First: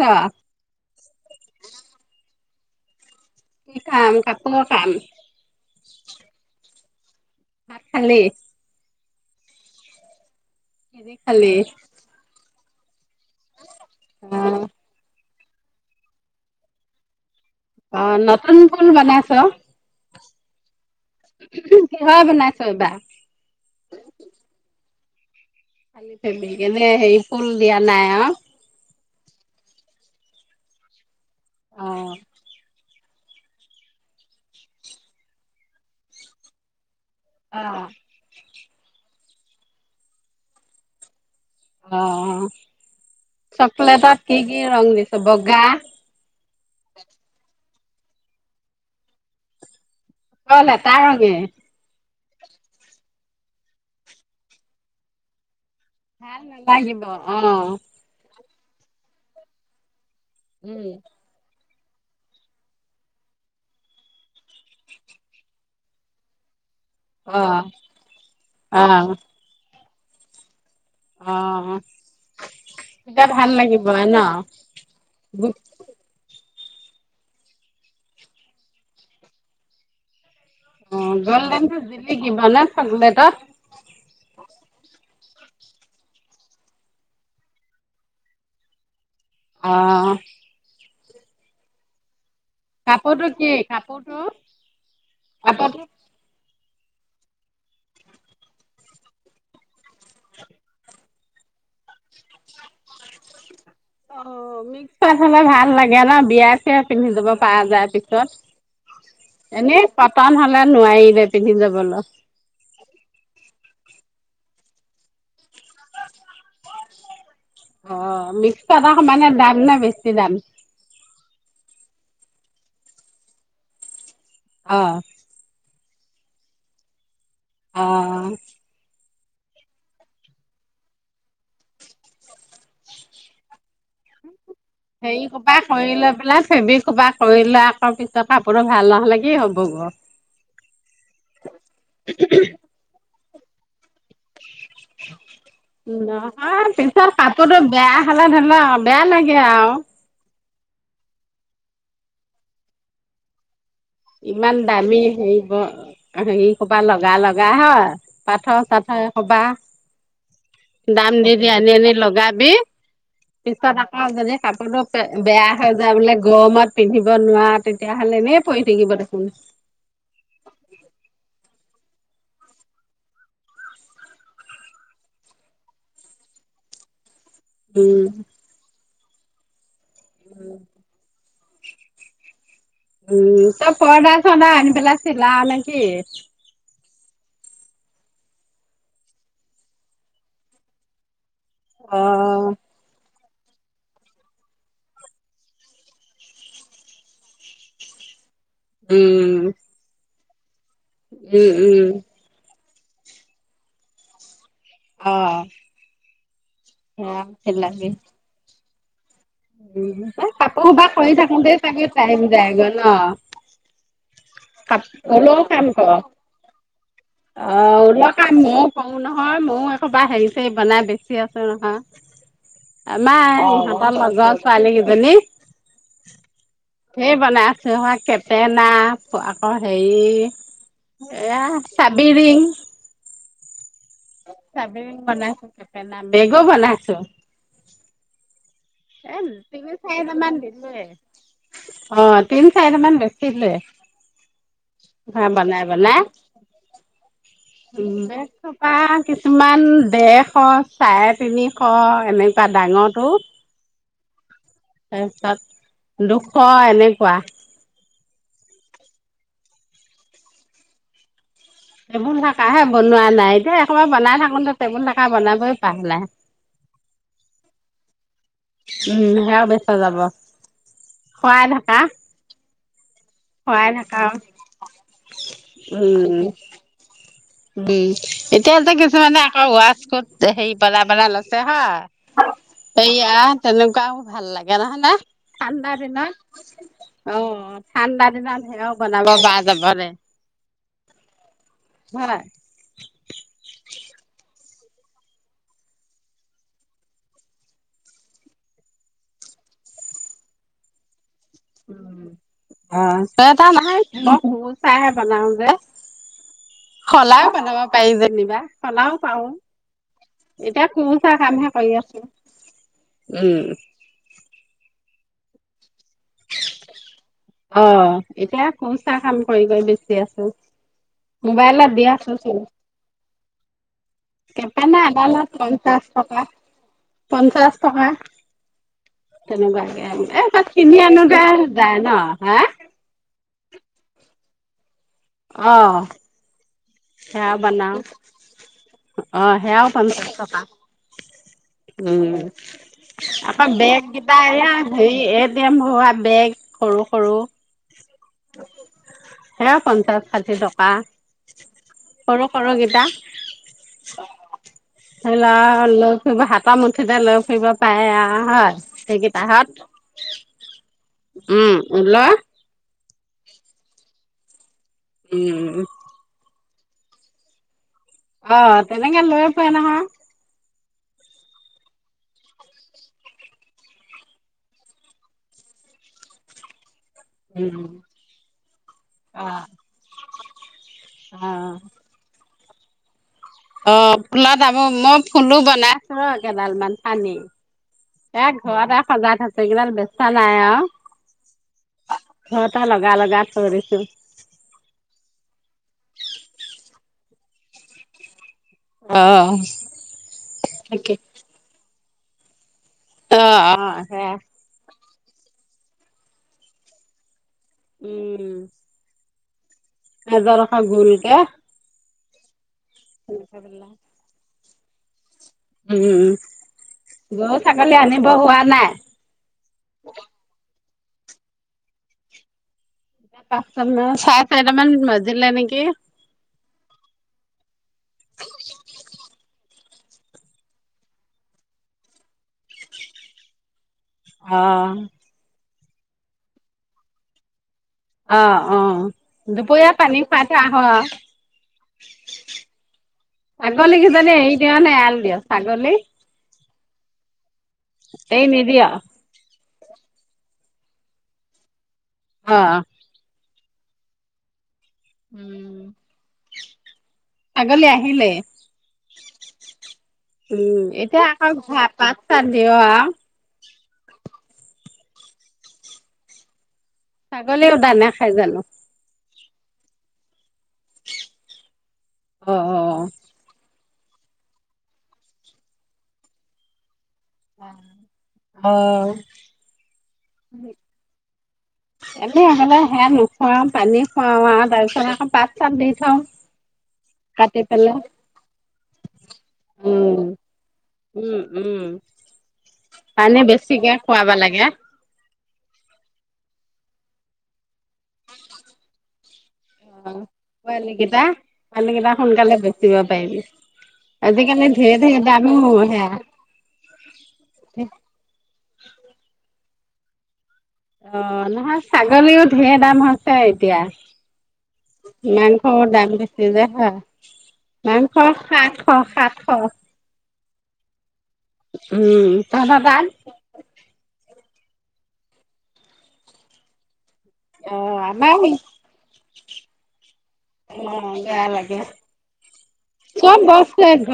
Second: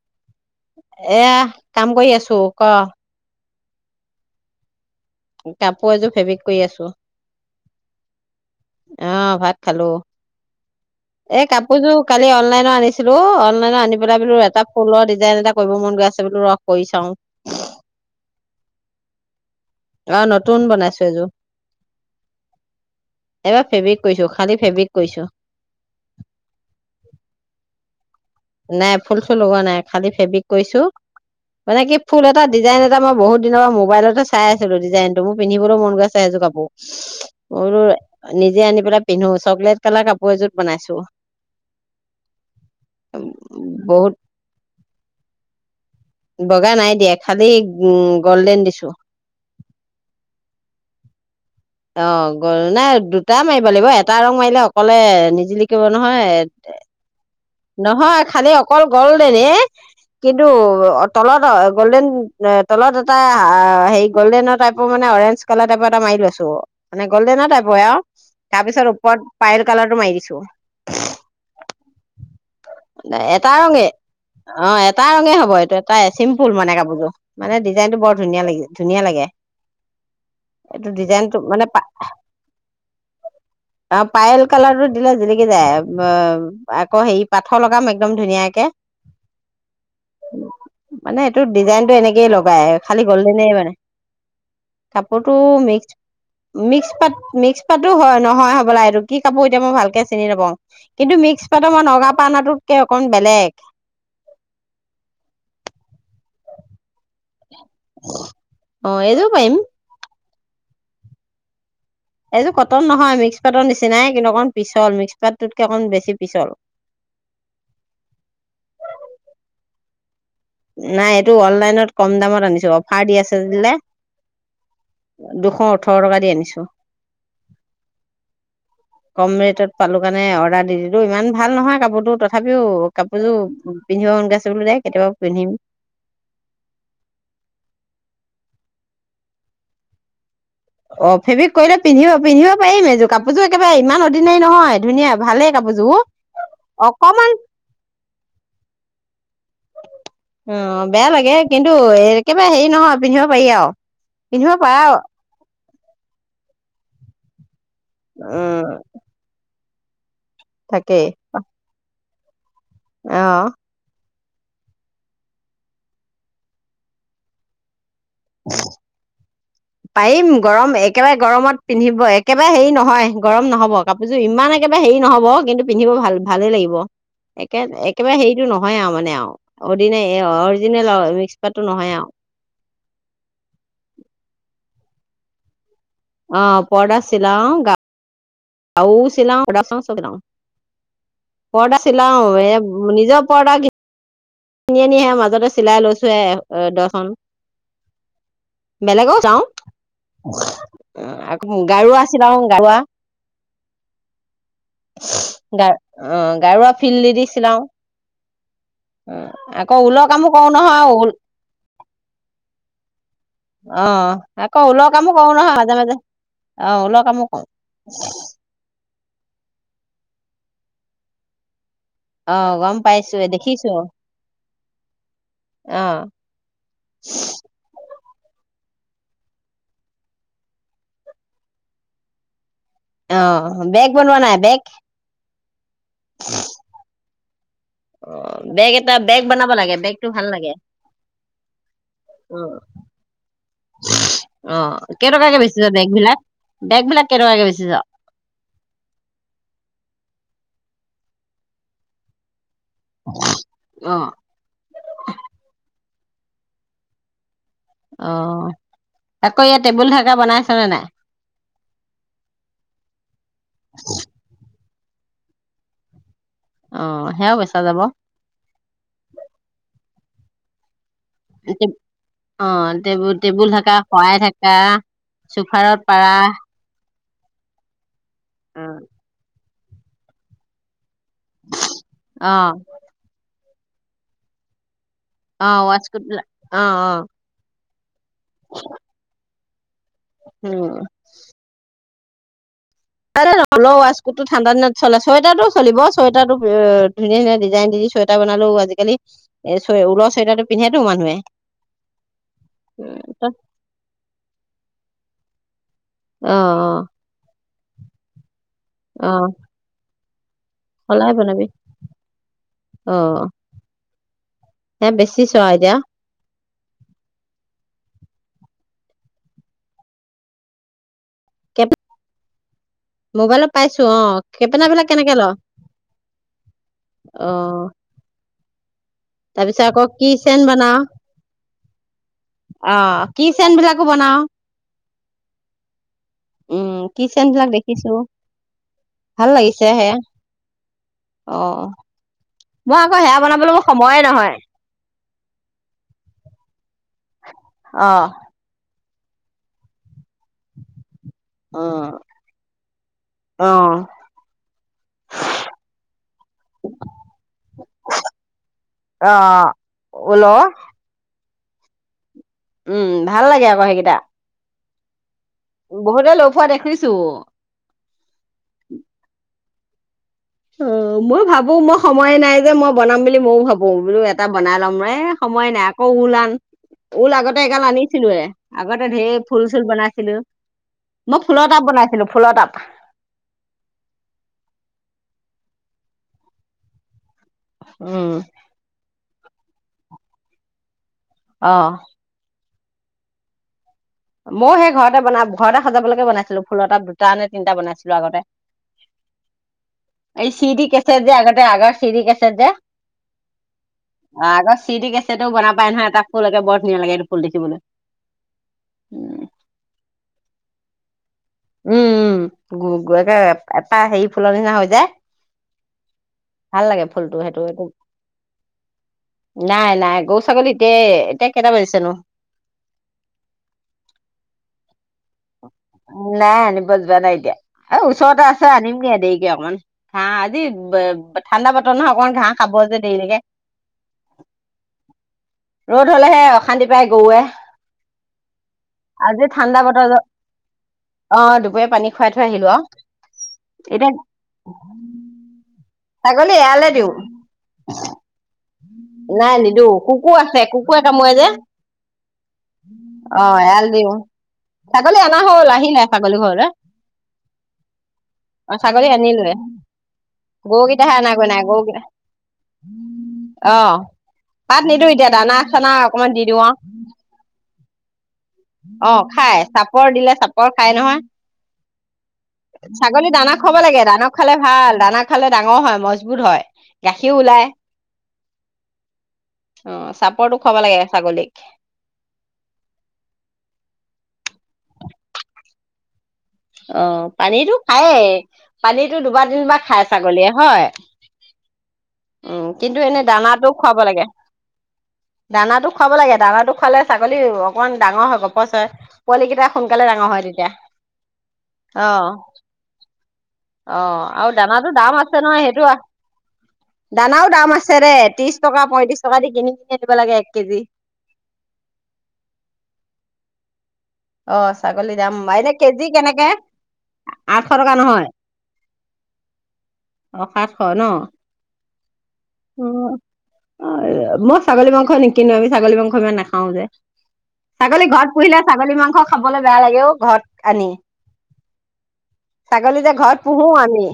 অ এইয়া কাম কৰি আছোঁ। ক কি কাম কাপোৰৰ কাম। কাপোৰ এযোৰ ফেব্ৰিক কৰি আছোঁ। ভাত খালি? অহ ভাত খালোঁ। কিদি এ খালি কাপোৰযোৰ কালি অনলাইন না [unintelligible] ছিলো অনলাইনত আনি পেলাই অ বোলো এটা ফুলৰ ডিজাইন এটা কৰিব মন গৈ আছে বোলো, ৰহ কৰি চাওঁ। অ নতুন ফুল বনাইছ? অ নতুন বনাইছোঁ। এযোৰ কিহৰ বনাইছ এইবাৰ এবাৰ ফেব্ৰিক কৈছো, খালি ফেব্ৰিক। কৰিছ? খালি ফেবি কেনে হেয়ি ফুল দিয়া নাই আও। নাই ফুল চুল লগোৱা নাই। খালি ফেব্ৰিক কৰিছোঁ মানে অ কি ফুল এটা ডিজাইন এ এটা মই বহুত দিনৰ পৰা মোবাইলতে চাই আছিলো। ডিজাইনটো মোৰ পিন্ধিবলৈ মন গৈছেই এযোৰ কাপোৰ। অ মই বোলো নিজে আনি পেলাই পিন্ধো, চকলেট কালাৰ কাপোৰ এযোৰত বনাইছো। অ'। বহুত চকলেটত কি কি ৰং দিছ বগা বগা নাই দিয়া খালি উম গল্ডেন দিছো। অকল এটা ৰঙে অ গ নাই দুটা মাৰিব লাগিব, এটা ৰং মাৰিলে অকলে নিজিলিকিব নহয়, ভাল নালাগিব অ নহয় খালি কল, গলদেনে কিন্তু উম অ' তলত অ' গ'ল্ডেন তলত এটা হেৰি গ'ল্ডেনৰ টাইপৰ মানে অৰেঞ্জ কালাৰ টাইপৰ এটা মাৰি লৈছো। অ'। মানে অ গ'ল্ডেনৰ টাইপৰে আৰু অ তাৰপিছত ওপৰত পাইল কালাৰটো মাৰি দিছো। অ তেতিয়া ভাল এটা ৰঙে লাগিব ন অ', এটা ৰঙে হ'ব, এইটো এটাই চিম ফুল মানে কাপোৰযোৰ। মানে ডিজাইনটো বৰ ধুনীয়া লাগে, ধুনীয়া লাগে। এইটো ডিজাইন অ' গল্ডেনটো জিলিকিব ন চকলেটত পায়ল কালাৰটো দিলে জিলিকি যায় অ' আকৌ হেৰি পাথৰ লগাম একদম ধুনীয়াকে অহ। মানে এইটো ডিজাইনটো এনেকে লগ পাই খালি কাপোৰটো গ'ল্ডেনে কি মানে কাপোৰটো কাপোৰটো মিক্স মিক্স পাত, মিক্স পাতো হয়, নহয় হ'বলা এইটো কি কাপোৰ এতিয়া মই ভালকে চিনি নাপাও। কিন্তু মিক্স পাটৰ মই নগা পা অনাটোতকে অকণ বেলেগ অ' মিক্স পাট হ'লে ভাল লাগে ন বিয়াত সেয়াই। পিন্ধি যাব পৰা যায় পিছত অ এইযোৰ পাৰিম এনে পাট টান হ'লে নোৱাৰিলে পিন্ধি যাবলৈ এইযোৰ কটন নহয়, মিক্স পাতৰ নিচিনাই কিন্তু অকণ পিছল মিক্স পাতটোতকে অকণ বেছি পিছল। অ' মিক্স পাটৰ সমানে দাম নে বেছি দাম? নাই এইটো অনলাইনত কম দামত আনিছো অফাৰ দি আছিলে। অ' দুশ ওঠৰ ওঠৰ টকা দি আনিছো। অহ। কম ৰেটত পালো কাৰণে অৰ্ডাৰ দি দিলো, ইমান ভাল নহয় কাপোৰতো তথাপিও কাপোৰযোৰ পিন্ধিব মন গৈ আছে। [unintelligible] যায় কেতিয়াবা পিন্ধিম কবা কৰি লৈ পেলাই ফেবিক হোপা কৰি লৈ আকৌ পিছত, কাপোৰ ভাল নহ'লে কি হ'ব অ, অ ফেব্ৰিক কৰিলে পিন্ধিব পিন্ধিব পাৰিম এইযোৰ কাপোৰযোৰ একেবাৰে ইমান অৰ্ডিনাৰী নহয় ধুনীয়া ভালেই কাপোৰযোৰ নহয় পিছত অকমান কাপোৰতটো বেয়া হলে ধৰিল বেয়া লাগে আৰু অ বেয়া লাগে কিন্তু একেবাৰে হেৰি নহয় পিন্ধিব পাৰি আৰু পিন্ধিব ইমান পাৰা দামী হেৰি ব হেৰি কবা লগা লগা হয় পাথৰ উম চাথৰ এহোপা তাকেই দাম দি দি আনি আনি লগাই বি অ পিছত আকৌ বেলেগ, কাপোৰতো বেয়া হৈ যায় বোলে গৰমত পিন্ধিব নোৱাৰা তেতিয়া হ'লে এনে পৰি থাকিব, [unintelligible] পাৰিম গৰম একেবাৰে গৰমত পিন্ধিব একেবাৰে হেৰি নহয় গৰম নহব কাপোৰযোৰ ইমান একেবাৰে হেৰি নহব কিন্তু পিন্ধিব ভাল ভালেই লাগিব। একে উম, একেবাৰে হেৰিতটো নহয় আৰু মানে অ। কিনে অৰিজিনেল মিক্স কতো নহয় আৰু উম তই পৰ্দা চৰ্দা আনি পেলাই চিলা নে? কি? পৰদা চিলাউ গা আৰুও চিলা অং চ গাম [unintelligible] পৰদা চিলাও অ', এ নিজপ কৰাগি কিনি আনিহে মাজতে চিলাই লৈছোহে দৰ্শন উম হয় [unintelligible] অ উম, আ উম, গাৰুৱা ছিলাউ গাৰুৱা অ। গা অ। গাৰুৱা ফিল্ড দি সেয়া -দি চিলাউ। চিলাবি। কাপোৰ সোপা ঊল কৰি থাকোতে চাগে টাইম যায় গৈ ন। অ আকৌ ক ঊলৰ কামো কৰো ঊলও নহয় কাম মাজে কৰ মাজে অ ঊলৰ কামো কৰো অ ঊল কাম ময়ও কৰো নহয় ময়ও একোবাৰ হেৰিছে বনাই বেছি চি আছে নহয়। অ গম পাইছো আমা দেখিছো ইহঁতৰ লগৰ ছোৱালী কেইজনী অ স বনাই আছো হ চেনা আকৌ হেৰি এয়া চাবিৰিং অ বেগ বনোৱা নাই বেগ চাবিৰিং বনাইছো কেপ ন বেগো বনাইছো। অ। বেগ এটা এ বেগ বনাব তিনি লাগে বেগটো চাৰিটা ভাল মান লাগে দিলোৱে অ তিনি চাৰিটা মান বেচিলোৱে অ ঘৰ কেইটকাকে বনাই বেচিছে বেগ বিলাক বেগ বিলাক কেইটকা কে বেচিছ? উ বেগ থকা কিছুমান বেগ এশ চাৰে তিনিশ এনে তাত ডাঙৰটো অ তাৰপিছত দুশ এনেকুৱা অ' আকৌ ইয়াত টেবুল ঢাকা বনাইছনে নাই? টেবুল ঢাকাহে বনোৱা নাই এতিয়া একোবাৰ বনাই থাকোতে টেবুল ঢাকা বনাবই পাহলে অ' সেয়াও বেচা যাব। উম সেয়াও বেচা যাব শৰাই ঢাকা অ' টেবু-টেবুল ঢাকা, শৰাই ঢাকা, চোফাৰত পাৰা। বি [unintelligible] এতিয়া অ [unintelligible] অ' ৱাছকোত, হেৰি পেলাব বনাই লৈছে হা, সেইয়া তেনেকুৱাও ভাল লাগে নহয়নে? অ ঠাণ্ডা ৱাচকোট দিনত, বিলাক অ অ'। ঠাণ্ডাত সেও বনাব বা [unintelligible] [unintelligible] উম। হয়। [unintelligible] ৱাছকোটটো ঠাণ্ডা দিনত চলে। চুৱেটাৰটোও চলিব, চুৱেটাৰটো ধুনীয়া-ধুনীয়া ডিজাইন দি চুৱেটাৰ বনালো, আজিকালি ঊলৰ চুৱেটাৰটো পিন্ধেটো মানুহে। উম, অ' চুৱেটাৰ নাই [unintelligible] চাইহে বনাও। [unintelligible] অ অ সলাইও পেলাব পাৰি যেনিবা। সলাও অ পাৰোঁ। এতিয়া সলাই কুৰচা বনাবি কামহে কৰি আছো। অ উম। শিকিছ আও এতিয়া। অ' এতিয়া কুৰচা কাম কৰি কৰি বেচি আছো। মোবাইলত দি আছোচোন। মোবাইলত পাইছো অ কেপেনা কেপেনে বিলাক কেনেকে ল এডালত পঞ্চাশ টকা, অ পঞ্চাশ টকা। তাৰপিছত আকৌ তেনেকুৱাকে। কি চেন কিনি বনাও আনো তে যায় ন? হা কি চেন বিলাকো বনাও অ অ' উম কি চেন সেয়াও বিলাক বনাও। দেখিছো ভাল অ' লাগিছে সেয়াও সেয়া পঞ্চাশ টকা অ উম। মই সেয়া আকৌ বনাবলৈ মোৰ সময়ে বেগকেইটা নহয় এইয়া হেৰি এই [unintelligible] ঘৰুৱা বেগ সৰু-সৰু অ'। সেয়া পঞ্চাশ ষাঠি টকা। অ সৰু -সৰুকেইটা অ ধৰি লও লৈ ফুৰিব হাত মুঠিতে লৈ ফুৰিব পাৰে হয় অ সেইকেইটাহত। ঊলৰ উম উল। উম ভাল লাগে আকৌ সেইকেইটা। উম বহুতে লৈ ফুৰা দেখোঁ। দেখিছোঁ। অঁ' তেনেকে লৈ। হয় নহয়। অ' মই ভাবো মই সময়ে নাই যে মই বনাম বুলি মইও ভাবো বোলো এটা বনাই ল'ম ৰে সময়ে নাই আকৌ ওলান। ঊল আগতে উম এগাল আনিছিলোয়ে আগতে ঢেৰ ফুল চুল বনাইছিলো মই অ ফুলৰ তাপ বনাইছিলো ফুলৰ তাপ। [inaudible] অ' ফুলত আ মই ফুলো বনাই আছো ৰ কেইডাল মান পানি। উম এ ঘৰত আৰু সজাই থাক। সেইগডাল বেছা নাই আও। অঁ। ঘৰ এটা লগ লগাই থৈ দিছোঁ। মইয়ো সেই ঘৰতে বন ঘৰতে সজাবলৈকে বনাইছিলো ফুল এটা দুটা নে তিনিটা বনাইছিলো আগতে। অ', এই চিডি কেঁচাত যে এগাৰতে আগৰ, চিদি কেছেট যে, অঁ অঁ সেয়া। অ আগৰ চি ডি বনাব পাৰে না এটা ফুল বৰ ধুনীয়া লাগে ম। উম। উম। এজ ৰখা গোল কে। উম উম। গো গো এফাহ হেৰি ফুলৰ নিচনা হৈ। দে। উম গৰু এইটো ছাগলী আনিব হোৱা নাই। এতে এতিয়া কেইটা বাজিছেনো? পাঁচ তাৰ মান‌ চাৰে চাৰি টা মান বাজি। জিলে নেকি? নিব যোৱা নাই এতিয়া। এ! ওচৰতে আছে আনিম গে দেৰিকে অকমান। ঘাঁহ আজি ঠাণ্ডা বতৰ নহয় অকমান ঘাঁহ খাব যে দেৰি লৈকে। অঁ। ৰ'দ হ'লে হে অশান্তি পাই গৰুৱে। অঁ অঁ, আজি ঠাণ্ডা দুপৰীয়া বতৰ যে পানী পাত। কিয়া অহ অ', দুপৰীয়া পানী খুৱাই থৈ আহিলো আৰু ছাগলী কি এতিয়া জনী এৰি দিয় নে এৰাল দিয় ছাগলী। ছাগলী এৰালে দিও। এৰি নিদিয়ে। নিদু কুকুৰ আছে কুকুৰে কামোৰে যে। অ', অ। এৰাল দিং। ছাগলী আনা হ'ল উম। আহিলে ছাগলী ঘৰলে ছাগলী আহিলে। য়ে। উম এতিয়া আকৌ পাঁচটাত দিয় আও। অ পাত নিদিওঁ এতিয়া দানা চানা অকণমান দি দিওঁ অ। ছাগলীও দানা খাই জানোঁ। অ খাই। চাপৰ দিলে চাপৰ খাই নহয়। অ অ ছাগলী দানা খোৱাব লাগে। দানা খালে ভাল দানা খালে ডাঙৰ হয় মজবুত হয়। গাখীৰও ওলায় অ চাপৰটো খাব লাগে ছাগলীক। এ সলে সেয়া নোখুৱাও পানী খুৱাও আৰু তাৰ পিছত আকৌ পাত চাত দি থওঁ। অ' কাটি পানীটো পেলাই খায়েই, পানীটো দুবাৰ, তিনিবাৰ খাই উম ছাগলীয়ে। হয়, উম উম উম কিন্তু এনে পানী দানাটো বেছিকে খুৱাব লাগে অ দানাটো খুৱাব লাগে, দানাটো খুৱালে ছাগলীৰ অকমান ডাঙৰ হয়, গপচ হয়। পোৱালি তেতিয়া সোনকালে ডাঙৰ হয় তেতিয়া পোৱালি কেইটা পোৱালি অ কেইটা সোনকালে বেচিব পাৰিবি। অ' আৰু আজিকালি দানাটো ধেৰ ধেৰ দাম আছে দামো নহয়, সেইটো সেয়া দানাও দাম আছে দে ত্ৰিশ টকা, পয়ত্ৰিশ টকা। যিখিনি হে দিব লাগে এক কেজি অ' নহয় ছাগলীও ঢেৰ দাম হৈছে এতিয়া অ ছাগলী দাম এনে মাংসৰ কেজি দাম বেছি কেনেকে যে হা আঠশ টকা মাংস নহয় সাতশ-সাতশ। অ সাতশ ন' উম তা অ [unintelligible] মই ছাগলী মাস নিকিনো আমি, ছাগলী মাংস ইমান নাখাও যে অ ছাগলী ঘৰত আমাৰ পুহিলে ছাগলী মাং খাবলৈ বেয়া লাগেও ঘৰত আনি, অ বেয়া লাগে ছাগলী যে ঘৰত পুহো আমি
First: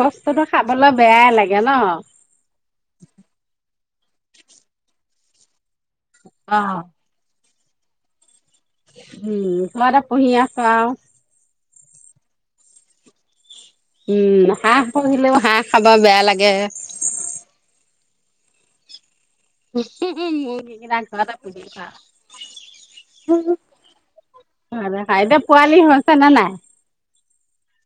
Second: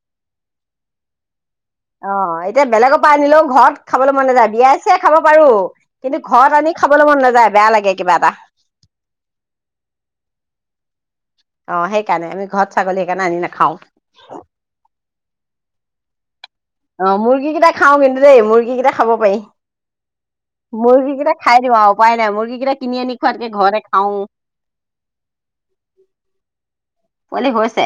বস্তুতটো খাবলৈ বেয়াই লাগে। ন। অ' এতিয়া বেলেগৰ পৰা আনিলেও ঘৰত খাবলৈ মন নাযায়, বিয়া- চিয়াই খাব পাৰো। কিন্তু ঘৰত আনি খাবলৈ মন নাযায়। বেয়া লাগে কিবা এটা উম, কিবাকে পুহি আছো আও অ' সেইকাৰণে আমি ঘৰত ছাগলী সেইকাৰণে আনি নাখাও। উম হাঁহ পুহিলেও হাঁহ খাব বেয়া লাগে। অ' মুৰ্গী কেইটা খাও, কিন্তু দেই মুৰ্গী কেইটা খাব পাৰি। উহ হো মুৰ্গী কেইটা ঘৰতে খাই পুহি দিওঁ খোৱা, আৰু উপায় নাই মুৰ্গী কেইটা কিনি আনি খোৱাতকে ঘৰতে খাওঁ সিহঁতে খাই, এতিয়া পোৱালি হৈছে নে নাই? পোৱালি হৈছে।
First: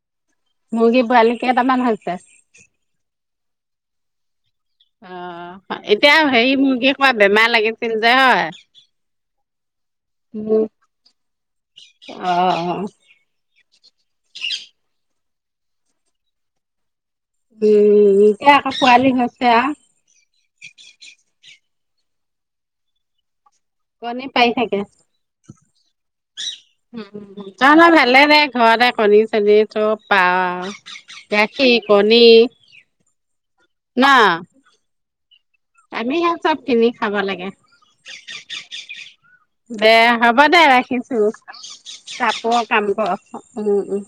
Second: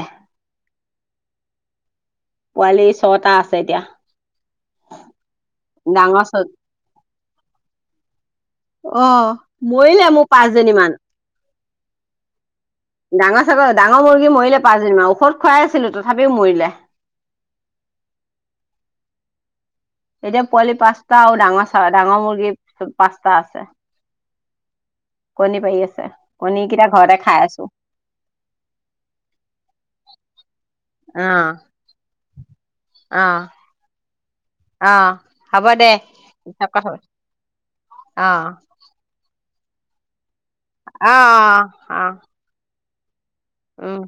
মুৰ্গি পোৱালি কেইটামান হৈছে? পোৱালি ছটা আছে এতিয়া। অ' ডাঙৰ এতিয়া ছ হেৰি মুৰ্গী খোৱা বেমাৰ লাগিছিল যে হয়। অ' মৰিলে মোৰ উম পাঁচজনী মান, অ উম ডাঙৰ চাগৰ ডাঙৰ মুৰ্গী মৰিলে পাঁচজনী মান ঔষধ খুৱাই আছিলো তথাপিও মৰিলে। উম, এতিয়া আকৌ পোৱালি হৈছে আৰু এতিয়া পোৱালি পাঁচটা আৰু ডাঙৰ চৰাই, ডাঙৰ মুৰ্গী পাঁচটা আছে। কণী পাৰি থাকে, কণী পাৰি আছে কণী কেইটা ঘৰতে খাই আছো তহঁতৰ ভালে দে ঘৰতে কণী-চনী চব পা আৰু গাখীৰ, কণী আ না অ হ'ব দে পিছত কথা পাতিম খাব লাগে অ দে হ'ব দে অ ৰাখিছো অ অ চাপৰ কাম ক উম উম